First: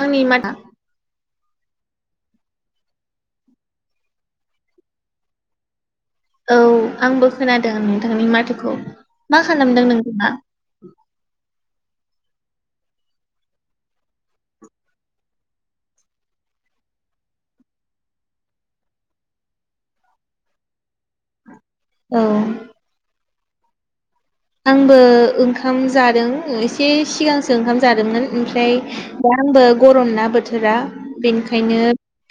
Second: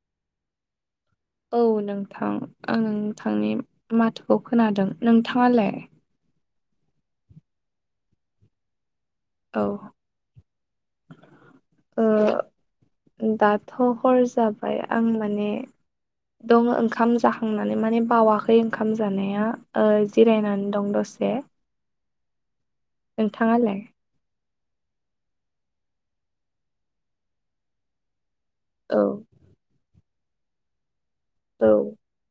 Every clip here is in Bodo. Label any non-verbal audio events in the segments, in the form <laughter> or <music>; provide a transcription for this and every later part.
आंनि माथा औ नोंथां आं नोंथांनि माथोखौ खोनादों नोंथाङालाय औ आंबो खोनादों नोंथांनि माथोखौ मा औ खालामदों नोंथाङा ओ दाथ' हर जाबाय आं माने दं ओंखाम जाखांनानै माने बावाखै ओंखाम जानाया जिरायनानै दं दसे औ नोंथाङालाय आंबो ओंखाम जादों एसे सिगांसो ओंखाम जादोंमोन ओमफ्राय औ दा आंबो गरम ना बोथोरा औ बेनिखायनो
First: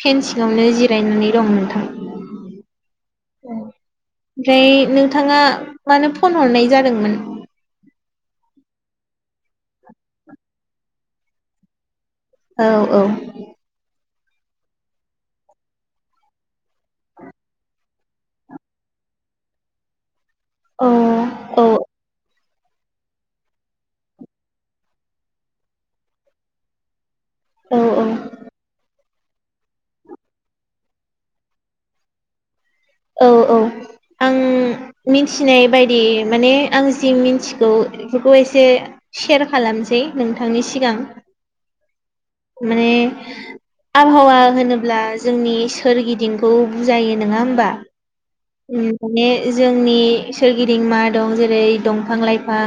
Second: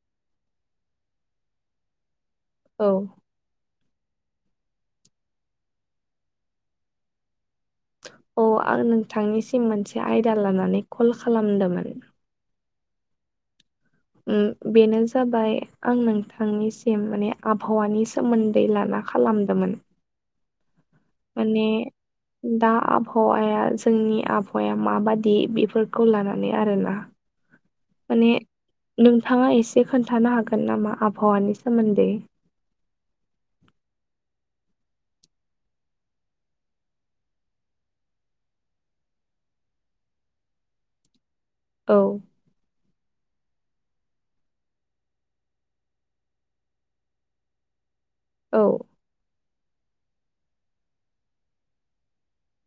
फेन सिङावनो जिरायनानै दं नोंथां औ ओमफ्राय नोंथाङा मानो फन हरनाय जादोंमोन अ आं नोंथांनिसिम मोनसे आयदा लानानै कल खालामदोंमोन औ औ बेनो जाबाय आं नोंथांनिसिम माने आबहावानि सो सोमोन्दै लाना खालामदोंमोन अ माने दा आबहावाया जोंनि आबहावाया माबादि बेफोरखौ लानानै आरोना औ औ माने नोंथाङा एसे खोन्थानो हागोन नामा आबहावानि सोमोन्दै औ औ आं ओम मिथिनाय बायदि माने आं जि मिथिगौ बेफोरखौ एसे सेयार खालामसै नोंथांनि सिगां औ माने आबहावा होनोब्ला जोंनि सोरगिदिंखौ बुजायो नङा होमबा औ माने जोंनि सोरगिदिं मा दं जेरै दंफां लाइफां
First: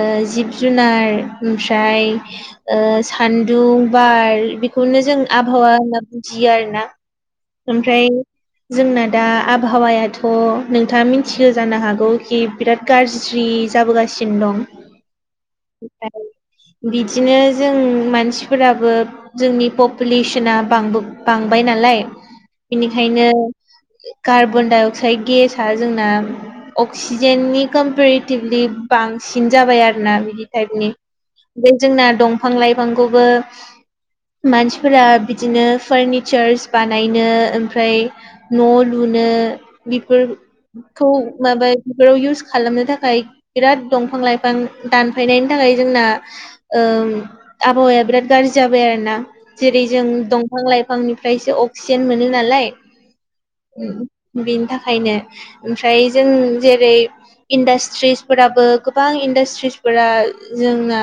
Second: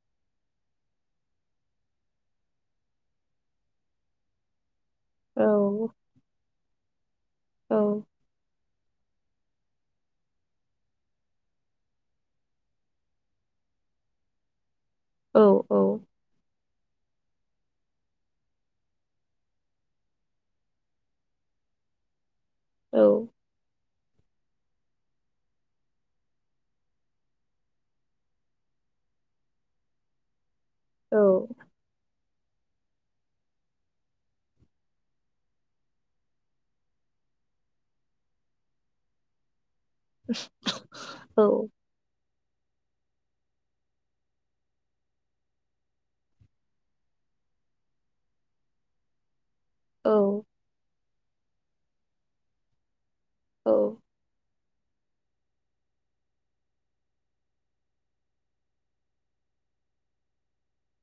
ओ जिब जुनार ओमफ्राय ओ सान्दुं बार बेखौनो जों औ आबहावा होनना बुजियो आरोना औ ओमफ्राय जोंना दा आबहावायाथ' नोंथाङा मिथियो जानो हागौ कि बिराद गाज्रि जाबोगासिनो दं औ औ ओमफ्राय बिदिनो जों मानसिफोराबो जोंनि पपुलेसना बां बांबाय नालाय औ बेनिखायनो कार्बनडाइ अक्साइड गेसआ जोंना अक्सिजेननि कम्पेरेटिभलि बांसिन जाबाय आरोना बिदि टाइपनि ओमफ्राय जोंना दंफां लाइफांखौबो मानसिफोरा बिदिनो फारनिचार्स बानायनो ओमफ्राय न' लुनो बेफोरखौ औ माबा बेफोराव इउस खालामनो थाखाय बिराद दंफां लाइफां दानफायनायनि थाखाय जोंना ओ आबहावाया बिराद गाज्रि जाबाय आरो ना जेरै जों औ दंफां लाइफांनिफ्रायसो अक्सिजेन मोनो नालाय औ बिनि थाखायनो ओमफ्राय जों जेरै इन्डास्ट्रिसफोराबो गोबां इन्डास्ट्रिसफोरा जोंना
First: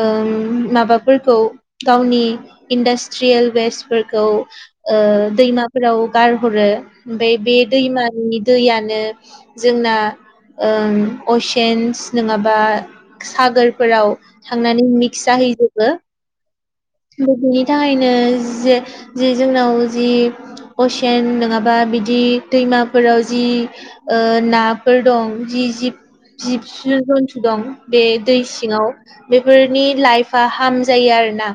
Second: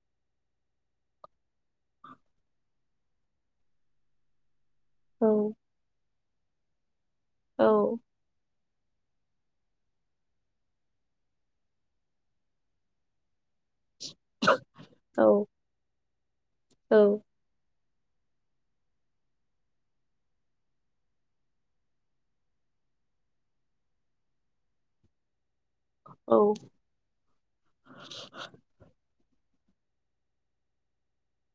ओ माबाफोरखौ गावनि इन्डास्ट्रियेल वेस्टफोरखौ ओ औ दैमाफोराव गारहरो ओमफ्राय बे औ दैमानि दैयानो जोंना ओम असेन्स नङाबा सागोरफोराव थांनानै औ मिक्स जाहैजोबो औ बिनि थाखायनो जे जि जोंनाव जि असियान नङाबा बिदि दैमाफोराव जि ओ नाफोर दं जि जिब जिब जुन्थु दं बे दै सिङाव बेफोरनि लाइफआ हार्म जायो आरोना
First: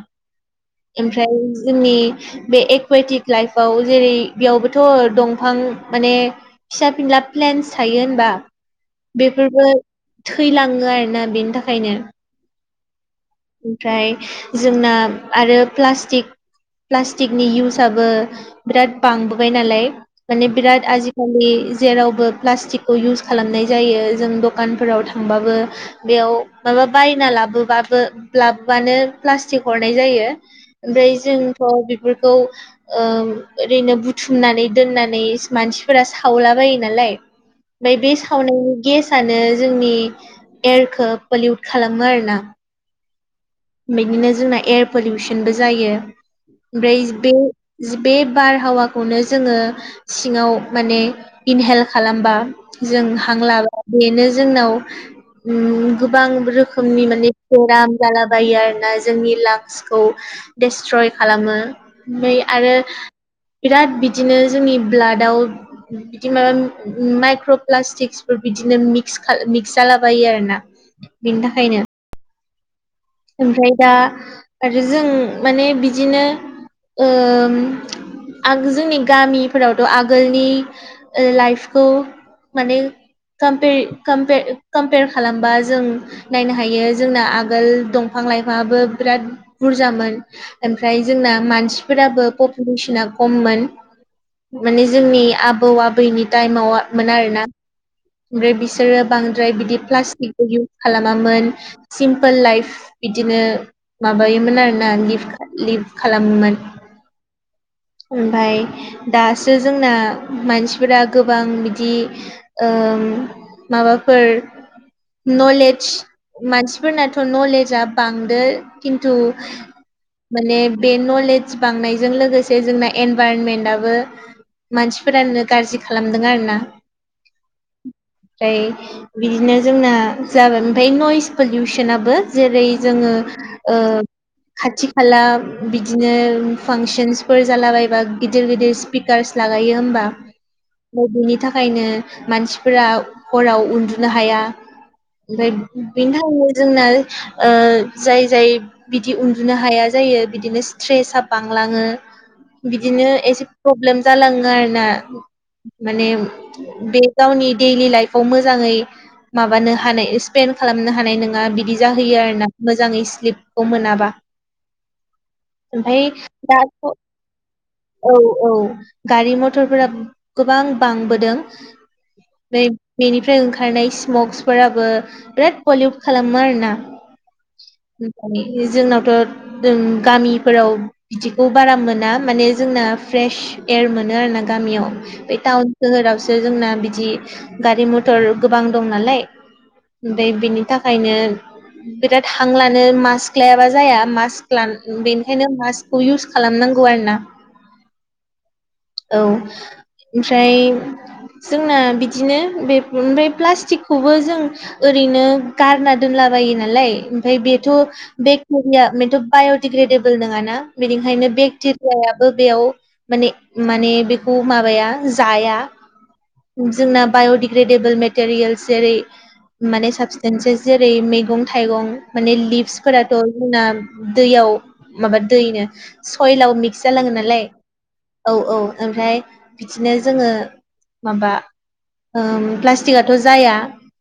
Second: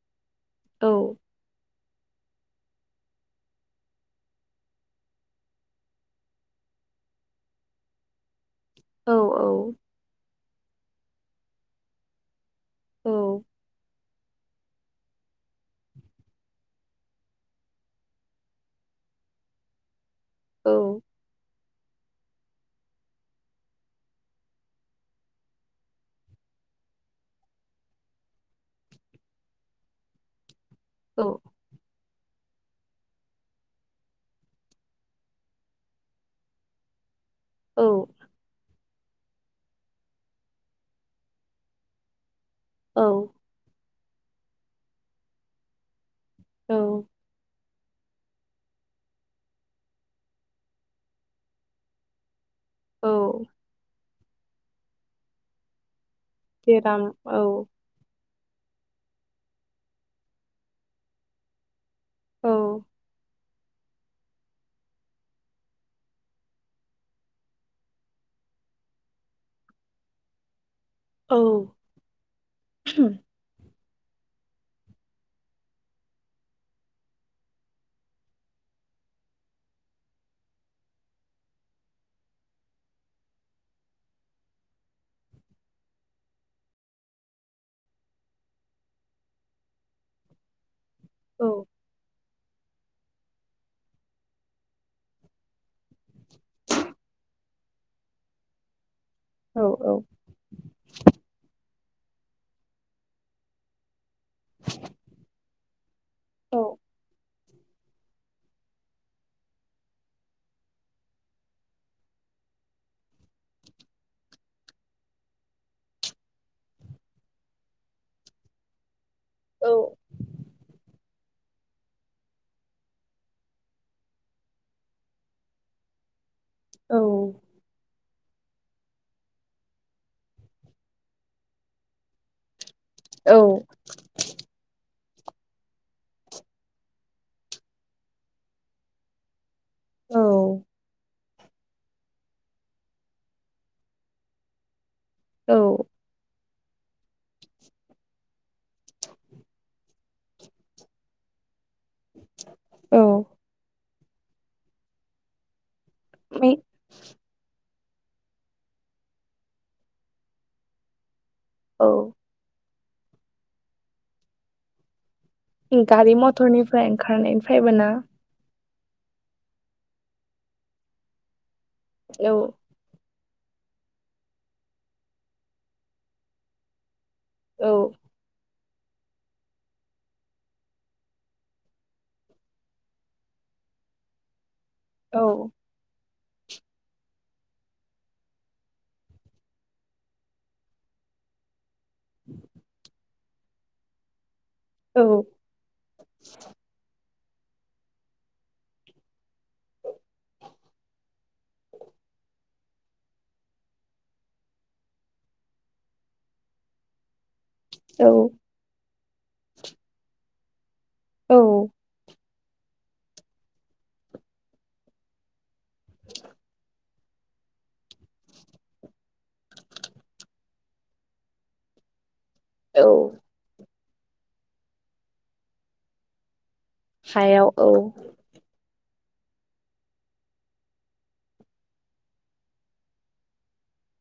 औ ओमफ्राय जोंनि बे एकुवेटिक लाइफआव जेरै बेयावबोथ' दंफां माने फिसा फिनला प्लेनस थायो होनबा औ बेफोरबो थैलाङो आरोना बेनि थाखायनो औ ओमफ्राय जोंना आरो प्लास्टिक प्लास्टिकनि इउसाबबो बिराद बांबोबाय नालाय माने बिराद औ आजिखालि जेरावबो प्लास्टिकखौ इउस खालामनाय जायो जों दखानफोराव थांबाबो बेयाव माबा बायना लाबोबाबो लाबबानो प्लास्टिक हरनाय जायो ओमफ्राय जोंथ' बेफोरखौ ओम ओरैनो बुथुमनानै दोननानै मानसिफोरा सावलाबायो नालाय ओमफाय बे सावनायनि गेसानो जोंनि एयारखौ पलिउट खालामो आरोना औ बिदिनो जोंना एयार पलिउसनबो जायो औ ओमफ्राय बे बे बारहावाखौनो जोङो सिङाव माने इनहेल खालामबा जों औ हांलाबा बेनो जोंनाव गोबां जेराम रोखोमनि माने औ औ बेराम जालाबायो आरोना जोंनि लाक्सखौ डेस्ट्रय खालामो ओमफाय आरो औ बिराद बिदिनो जोंनि ब्लाडआव बिदि माबा माइक्र' प्लास्टिक्सफोर बिदिनो मिस मिक्स जालाबायो आरो ना बिनि थाखायनो <inaudible> ओमफ्राय दा आरो जों माने बिदिनो ओम आ जोंनि गामिफोरावथ' आगोलनि लाइफखौ माने कमपयार कमपयार कमपयार खालामबा जों नायनो हायो जोंना आगोल दंफां लाइफाङाबो बिराद बुरजामोन ओमफ्राय जोंना औ मानसिफोराबो मिसिना खममोन माने जोंनि आबौ आबैनि टाइमावमोन आरोना ओमफ्राय बिसोरो बांद्राय औ बिदि औ प्लास्टिक इउस खालामामोन सिम्पोल लाइफ बिदिनो माबायोमोन आरोना लिभ लिभ खालामोमोन औ ओमफ्राय दासो जोंना मानसिफोरा गोबां बिदि ओम माबाफोर नलेज मानसिफोरनाथ' नलेज जा बांदो खिन्थु औ माने बे नलेज बांनायजों लोगोसे जोंना एनभाइरनमेन्टआबो मानसिफोरानो गाज्रि खालामदों आरो ना औ ओमफ्राय बिदिनो जोंना जाबाय ओमफ्राय नइस पलिउसनाबो जेरै जोङो औ ओ खाथि खाला बिदिनो फांसनसफोर जालाबायबा गिदिर गिदिर स्पिकार्स लागायो होमबा ओम बेनि थाखायनो मानसिफोरा हराव उन्दुनो हाया औ ओमफ्राय बिनि थाखायनो जोंना ओ जाय जाय बिदि उन्दुनो हाया जायो बिदिनो स्ट्रेस आ बांलाङो औ बिदिनो एसे प्रब्लेम जालाङो आरोना माने मे बे गावनि दैडलि लाइफआव मोजाङै माबानो हानाय स्पेन्ड खालामनो हानाय नङा बिदि औ जाहोयो आरोना मोजाङै स्लिप खौ मोनाबा ओमफाय गारि मथरनिफ्राय दाथ' ओंखारनायनिफ्रायबो ना औ-औ गारि मथरफोरा गोबां बांबोदों औ बै बेनिफ्राय ओंखारनाय स्मक्सफोराबो बिराद पलिउट खालामो आरोना औ माने जोंनावथ' जों गामिफोराव बिदिखौ बारा मोना माने जोंना फ्रेश एयार मोनो आरो ना गामियाव औ बे टाउन सोहोरावसो जोंना बिदि गारि मथर गोबां दं नालाय ओमफ्राय बेनि थाखायनो बिराद हां लानो मास्क लायाबा जाया मास्क ल औ बेनिखायनो मास्क खौ इउस खालामनांगौ आरो ना औ ओमफ्राय जोंना बिदिनो बे ओमफ्राय प्लास्टिकखौबो जों ओरैनो गारना दोनला बायो नालाय ओमफ्राय बेथ' औ बेक्टेरिया बेथ' बाय'डिग्रेडेबोल नोङाना बेनिखायनो औ बेक्टे याबो बेयाव माने माने बेखौ माबाया जाया जोंना बाय'दिक ग्रेडेबोल मेटेरियेल जेरै माने साबसटेनसेस जेरै मे मैगं थाइगं माने औ लिभसफोराथ' जोंना दैयाव माबा दैनो सयलाव मिक्स जालाङो नालाय हायाव औ औ-औ ओमफ्राय बिदिनो जोङो माबा ओम प्लास्टिकआथ' जाया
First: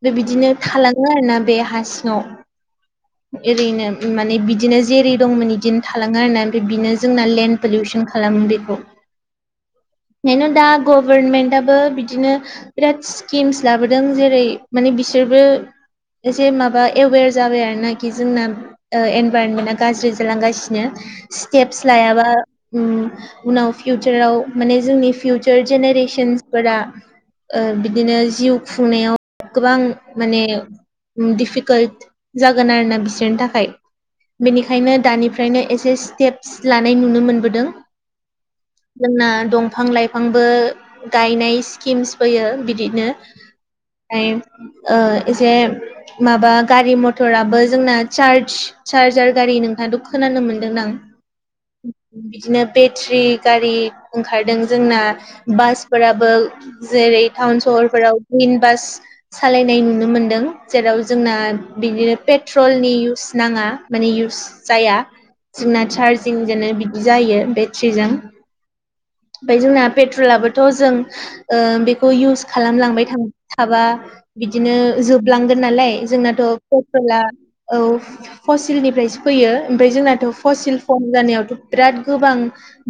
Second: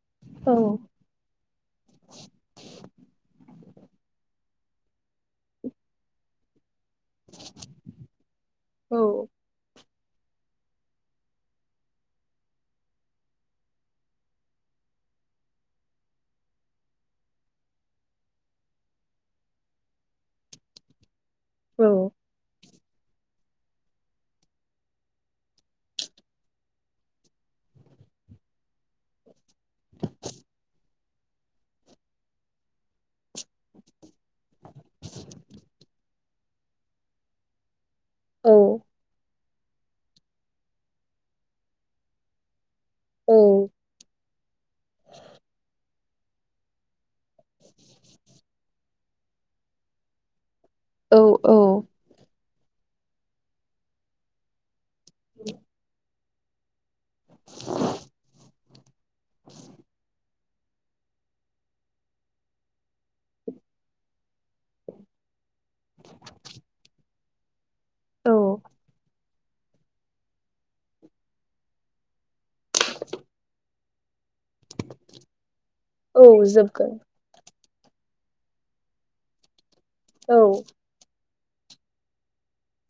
बे बिदिनो औ थालाङो आरोना बे हा सिं वाव ओरैनो माने बिदिनो जेरै दंमोन बिदिनो थाङो आरोना ओमफाय बिनो जोंना लेन्ड पलिउसन खालामो बेखौ औ बेनो दा गभारनमेन्टाबो बिदिनो बिराद स्किमस लाबोदों जेरै माने बिसोरबो एसे माबा एवेर जाबाय आरो नाकि जोंना इनभारनमेन्टा गाज्रि जालांगासिनो औ स्टेप्स लायाबा उनाव फिउचाराव माने जोंनि फिउचार जेनेरेशनसफोरा ओ बिदिनो जिउ खुंनायाव गोबां माने दिफिक कालत जागोन आरोना बिसोरनि थाखाय बेनिखायनो दानिफ्रायनो एसे स्टेप्स लानाय नुनो मोनबोदों जोंना दंफां लाइफांबो गायनाय स्किम्स फैयो बिदिनो औ ओमफ्राय एसे माबा गारि मटराबो जोंना चार्ज चार्जार गारि नोंथाङाथ' खोनानो मोन्दों दां औ-औ बिदिनो बेथ्रि गारि ओंखारदों जोंना बासफोरा बो जेरै टाउन सहरफोराव ग्रिन बास सालायनाय नुनो मोनदों जेराव जोंना बिदिनो पेट्रलनि इउस नाङा माने इउस जाया जोंना चार्जिं जोनो बिदि जायो बेट्रिजों औ ओमफ्राय जोंना पेट्रलाबोथ' जों ओ बेखौ इउस खालामलांबाय थाबा बिदिनो जोबलांगोन नालाय औ जोंनाथ' जोबगोन ला औ फसिलनिफ्रायसो फैयो ओमफ्राय जोंनाथ' औ फसिल खम जानायावथ' बिराद गोबां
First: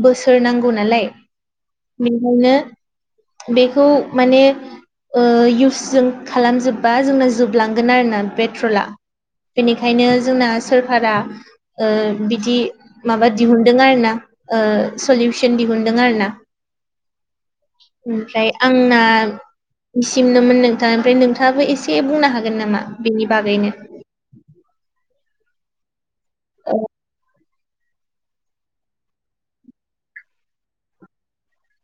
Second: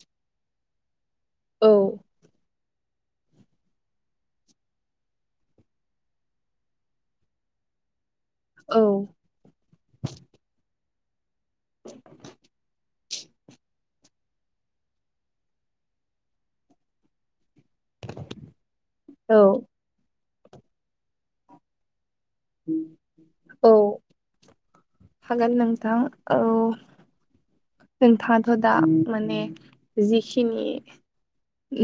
बोसोर नांगौ नालाय औ बिखायनो बेखौ माने ओ इउस जों खालामजोब्बा जोंना जोबलांगोन आरोना पे ट्रला औ बेनिखायनो जोंना सोरखारा बिदि माबा दिहुनदों आरो ना ओ सलिउसन दिहुनदों आरो ना ओमफ्राय आंना औ बिसिमनोमोन नोंथाङा ओमफ्राय नोंथाङाबो एसे बुंनो हागोन नामा बेनि बागैनो औ हागोन नोंथां औ नोंथाङाथ' दा माने जिखिनि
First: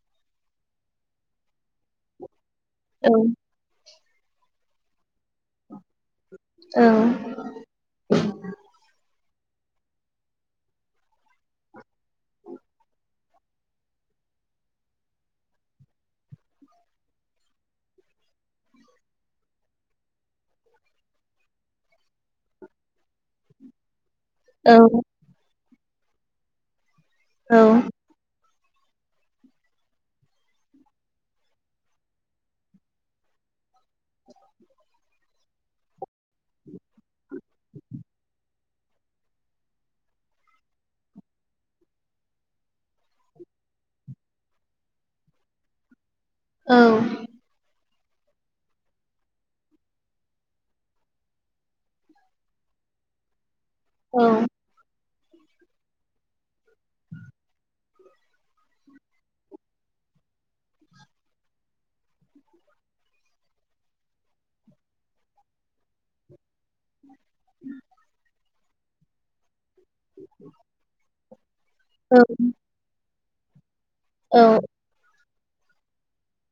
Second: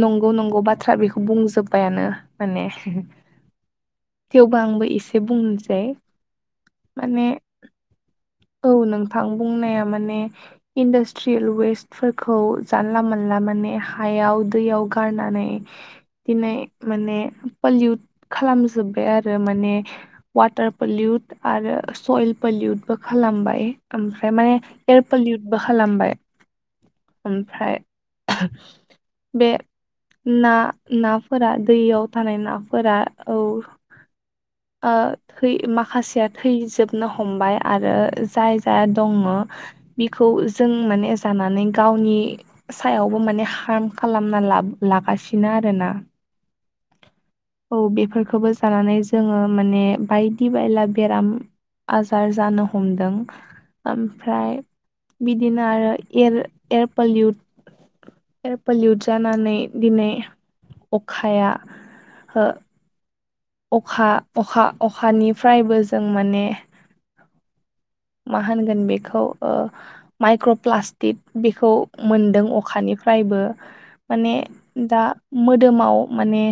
नंगौ नंगौ बाथ्रा बेखौ बुंजोब्बायानो माने औ थेवबो आंबो एसे बुंनोसै औ माने औ नोंथां बुंनाया माने इन्डास्ट्रियेल वेस्ट फोरखौ जानला मोनला माने हायाव दैयाव गारनानै दिनै माने पलिउट खालामजोब्बाय आरो माने वाटार पलिउट आरो सयल पलिउट बो खालामबाय ओमफ्राय माने एयार पलिउटबो खालामबाय औ ओमफ्राय बे ना नाफोरा दैयाव थानाय नाफोरा औ ओ थै माखासेया थैजोबनो हमबाय आरो जाय जाया दङ बिखौ जों माने जानानै गावनि सायावबो माने हार्म खालामना ला लागासिनो आरोना औ औ बेफोरखौबो जानानै जोङो माने बायदि बायला बेराम आजार जानो हमदों औ ओमफ्राय बिदिनो आरो air air pollute air pollute जानानै दिनै अखाया ह अखा अखा अखानिफ्रायबो जों माने <inaudible> माहोनगोन बेखौ ओ माइक्र'प्लासटिक बेखौ औ मोनदों अखानि फ्रायबो माने औ दा मोदोमाव माने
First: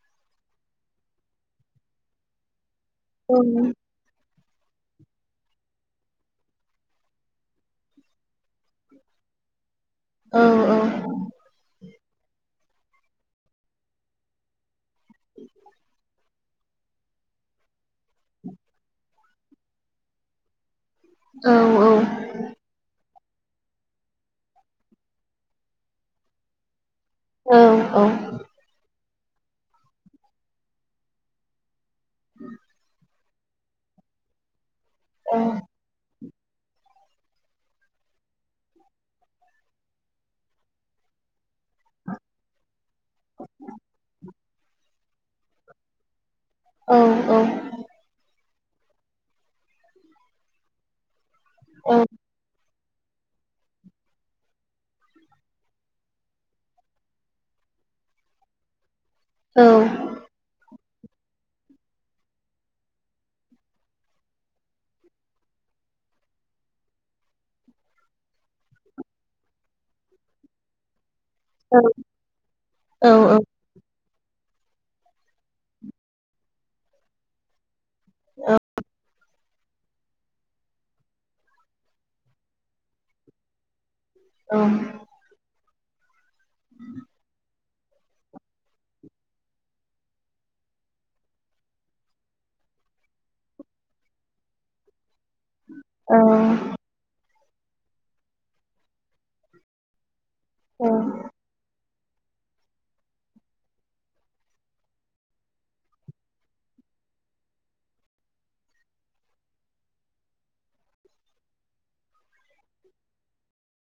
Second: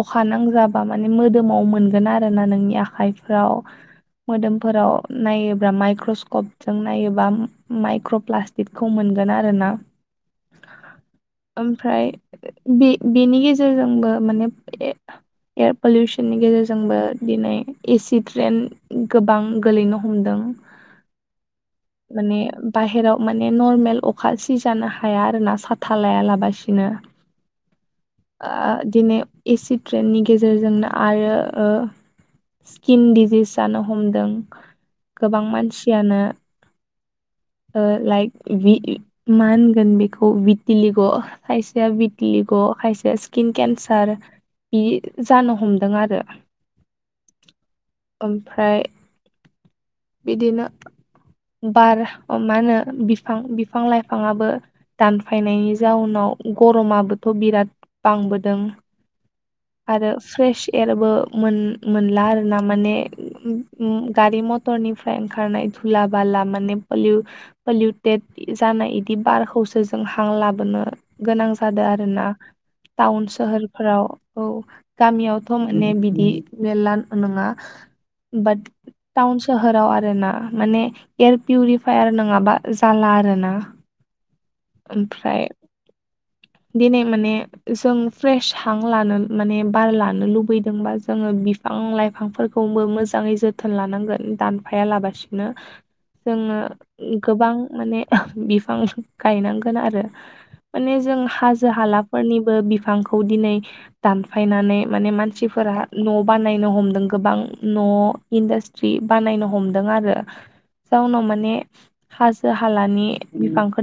अखा नांजाबा मानि मोदोमाव मोनगोन आरो ना नोंनि औ आखाइफ्राव मोदोमफोराव नायोब्ला माइक्रस्कपजों नायोबा माइक्रप्लास्टि बिटखौ मोनगोन आरो ना औ ओमफ्राय बे बेनि गेजेरजोंबो माने एयार पलुसननि गेजरजों जोंबो दिनै एसि ट्रेन गोबां गोलैनो हमदों औ औ माने बाहेराव माने नरमेल अखा सि जानो हाया आरोना साथा लायालाबासिनो औ औ ओ दिनै एसि ट्रेननि गेजेरजोंनो आरो ओ स्किन डिजिस जानो हमदों गोबां मानसियानो ओ लाइक बि मानगोन बेखौ बितिलिग' खायसेया बितिलिग' खायसेया स्किन केन्सार बि जानो हमदों आरो औ औ ओमफ्राय बिदिनो बार ओ मा होनो बिफां बिफां-लाइफाङाबो दानफायनायनि जाउनाव गरमाबोथ' बिराद बांबोदों आरो फ्रेसि केयारबो मोन मोनला आरो ना माने गारि मटरनिफ्राय फाय ओंखारनाय धुला बाला माने पलिउ पलिउटेड जानाय इदि बारखौसो जों हां लाबोनो गोनां जादों आरोना टाउन सोहोरफोराव औ गामियावथ' माने बिदि मेरला नोङा बाट टाउन स सोहोराव आरोना माने एयार पिउरिफायार नोङाबा जाला आरोना औ ओमफ्राय दिनै माने जों फ्रेस हां लानो माने बार लानो लुबैदोंबा जोङो बिफां-लाइफांफोरखौबो मोजाङै जोथोन लानांगोन दान फाया लाबासिनो जोङो औ गोबां माने बिफां गायनांगोन आरो औ माने जों हाजो हालाफोरनिबो बिफांखौ दिनै दान फायनानै माने मानसिफोरा न' बानायनो हमदों गोबां न' इन्डास ट्रि बानायनो हमदों आरो जाउनाव माने हाजो-हालानि बिफांखो